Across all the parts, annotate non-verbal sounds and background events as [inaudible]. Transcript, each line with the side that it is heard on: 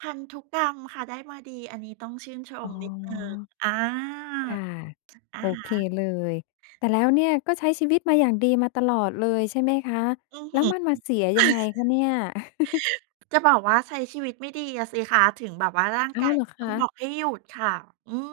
right: พันธุกรรมค่ะ ได้มาดี อันนี้ต้องชื่นช
left: อ๋
right: ม
left: อ
right: นิดหนึ่ง อา
left: ค่ะ
right: ถึ อะ
left: โอ
right: ฮ
left: เค
right: ะ
left: เลย แต่แล้วเนี่ยก็ใช้ชีวิตมาอย่างดีมาตลอดเลย ใช่ไหมคะ?
right: อือ
left: แล
right: ฮ
left: ้
right: ึ
left: ว
right: [chuckles]
left: มันมาเสียยังไงคะเนี่ย? [chuckles]
right: จะบอกว่า ใช้ชีวิตไม่ดีอะสิคะ ถึงแบบว่าร่าง
left: อ้
right: ก
left: า
right: า
left: ว
right: ย
left: เหรอ
right: ถึง
left: ค
right: ต้องบ
left: ะ?
right: อกให้หยุดค่ะ อืม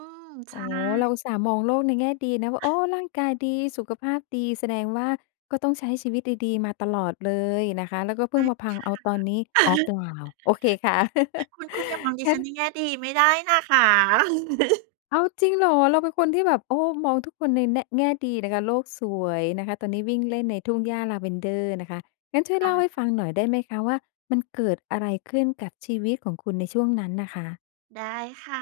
right: ใช
left: อ๋อ
right: ่
left: เราอุตส่าห์มองโลกในแง่ดีนะว่า โอ้
right: [chuckles]
left: ร่างกายดี สุขภาพดี แสดงว่า ก็ต้องใช้ชีวิตดี ๆ มาตลอดเลยนะคะ แล้วก็เพ
right: ไม
left: ิ่ง
right: ่
left: มาพังเอาตอนนี้
right: ค่ะ
left: อ๋อ เป
right: [chuckles]
left: ล่า โอเคค่ะ [chuckles]
right: คุณ คุณ อย่ามองดิ
left: งั้
right: ฉั
left: น
right: นในแง่ดี ไม่ได้นะคะ [giggles]
left: อ้าว จริงเหรอ? เราเป็นคนที่แบบ โอ้ มองทุกคนในแน่ะ แง่ดีนะคะ โลกสวยนะคะ ตอนนี้วิ่งเล่นในทุ่งหญ้า Lavender นะคะ งั้นช่วย
right: อ
left: เล่
right: า
left: าให้ฟังหน่อยได้ไหมคะ? ว่า มันเกิดอะไรขึ้นกับชีวิตของคุณในช่วงนั้นน่ะค่ะ?
right: ได้ค่ะ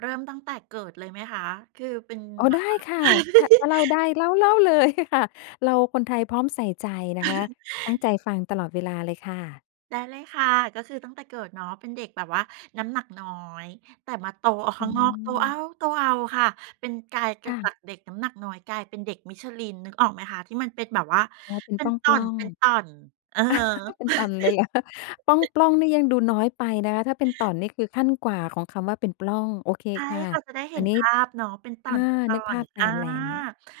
right: เริ่มตั้งแต่เกิดเลยไหมคะ? คือเป็น
left: อ๋อ
right: แบ
left: ได้
right: บว่า
left: ค่ะ ถะ ถ้าเล่าได
right: [giggles]
left: ้ เล่า เล่า เลย ค่ะ เราคนไทยพร้อมใส่ใจนะคะ
right: [chuckles]
left: ตั้งใจฟังตลอดเวลาเลยค่ะ
right: ได้เลยค่ะ ก็คือตั้งแต่เกิดเนาะเป็นเด็กแบบว่าน้ำหนักน้อย แต่มาโตเอาข
left: อ
right: ้
left: ๋
right: าง
left: อ
right: นอก โตเอ๊าโตเอาค่ะ เป็นกลาย เก
left: ค
right: ิ
left: ่
right: ดจ
left: ะ
right: ากเด็กน้ำหนักน้อย กลายเป็นเด็ก Michelin นึกออกไหมคะ? ที่มันเป็นแบบว่า
left: อ๋อ เป็น
right: เป็
left: ป
right: น
left: ล้อ
right: ต่
left: ง
right: อ
left: ๆ
right: น ๆ เออ
left: [chuckles] เป็นต่อนเลยเหรอ? ปล้อง
right: [chuckles]
left: ๆ นี่ยังดูน้อยไปนะคะ ถ้าเป็นต่อนนี่คือขั้นกว่าของคำว่า เป็นปล้อง โอเค
right: ใช่
left: ค่ะ
right: ค่ะ จะได้เ
left: ต
right: ห
left: า
right: ็น
left: นี
right: ภ
left: ้
right: าพเนาะ เป็นต
left: อ
right: ่
left: า น
right: อ
left: ึกภ
right: น
left: าพต
right: ๆ
left: า
right: อา
left: มแล้ว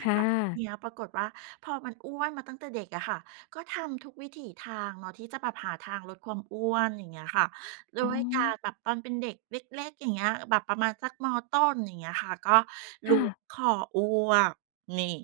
left: ค่
right: แล้วทีเ
left: ะ
right: นี้ยปรากฏว่า พอมันอ้วนมาตั้งแต่เด็กอะค่ะ ก็ทำทุกวิถีทางเนาะที่จะแบบหาทางลดความอ้วน อย่างเงี้ยค่ะ ด้
left: อ๋
right: วยการ
left: อ
right: แบบตอนเป็นเด็กเล็ก ๆ อย่างเงี้ย แบบประมาณสัก ม.ต้น อย่างเงี้ยค่ะ ก็ล
left: ค
right: ้
left: ่
right: ว
left: ะ
right: งคออ้วก นี่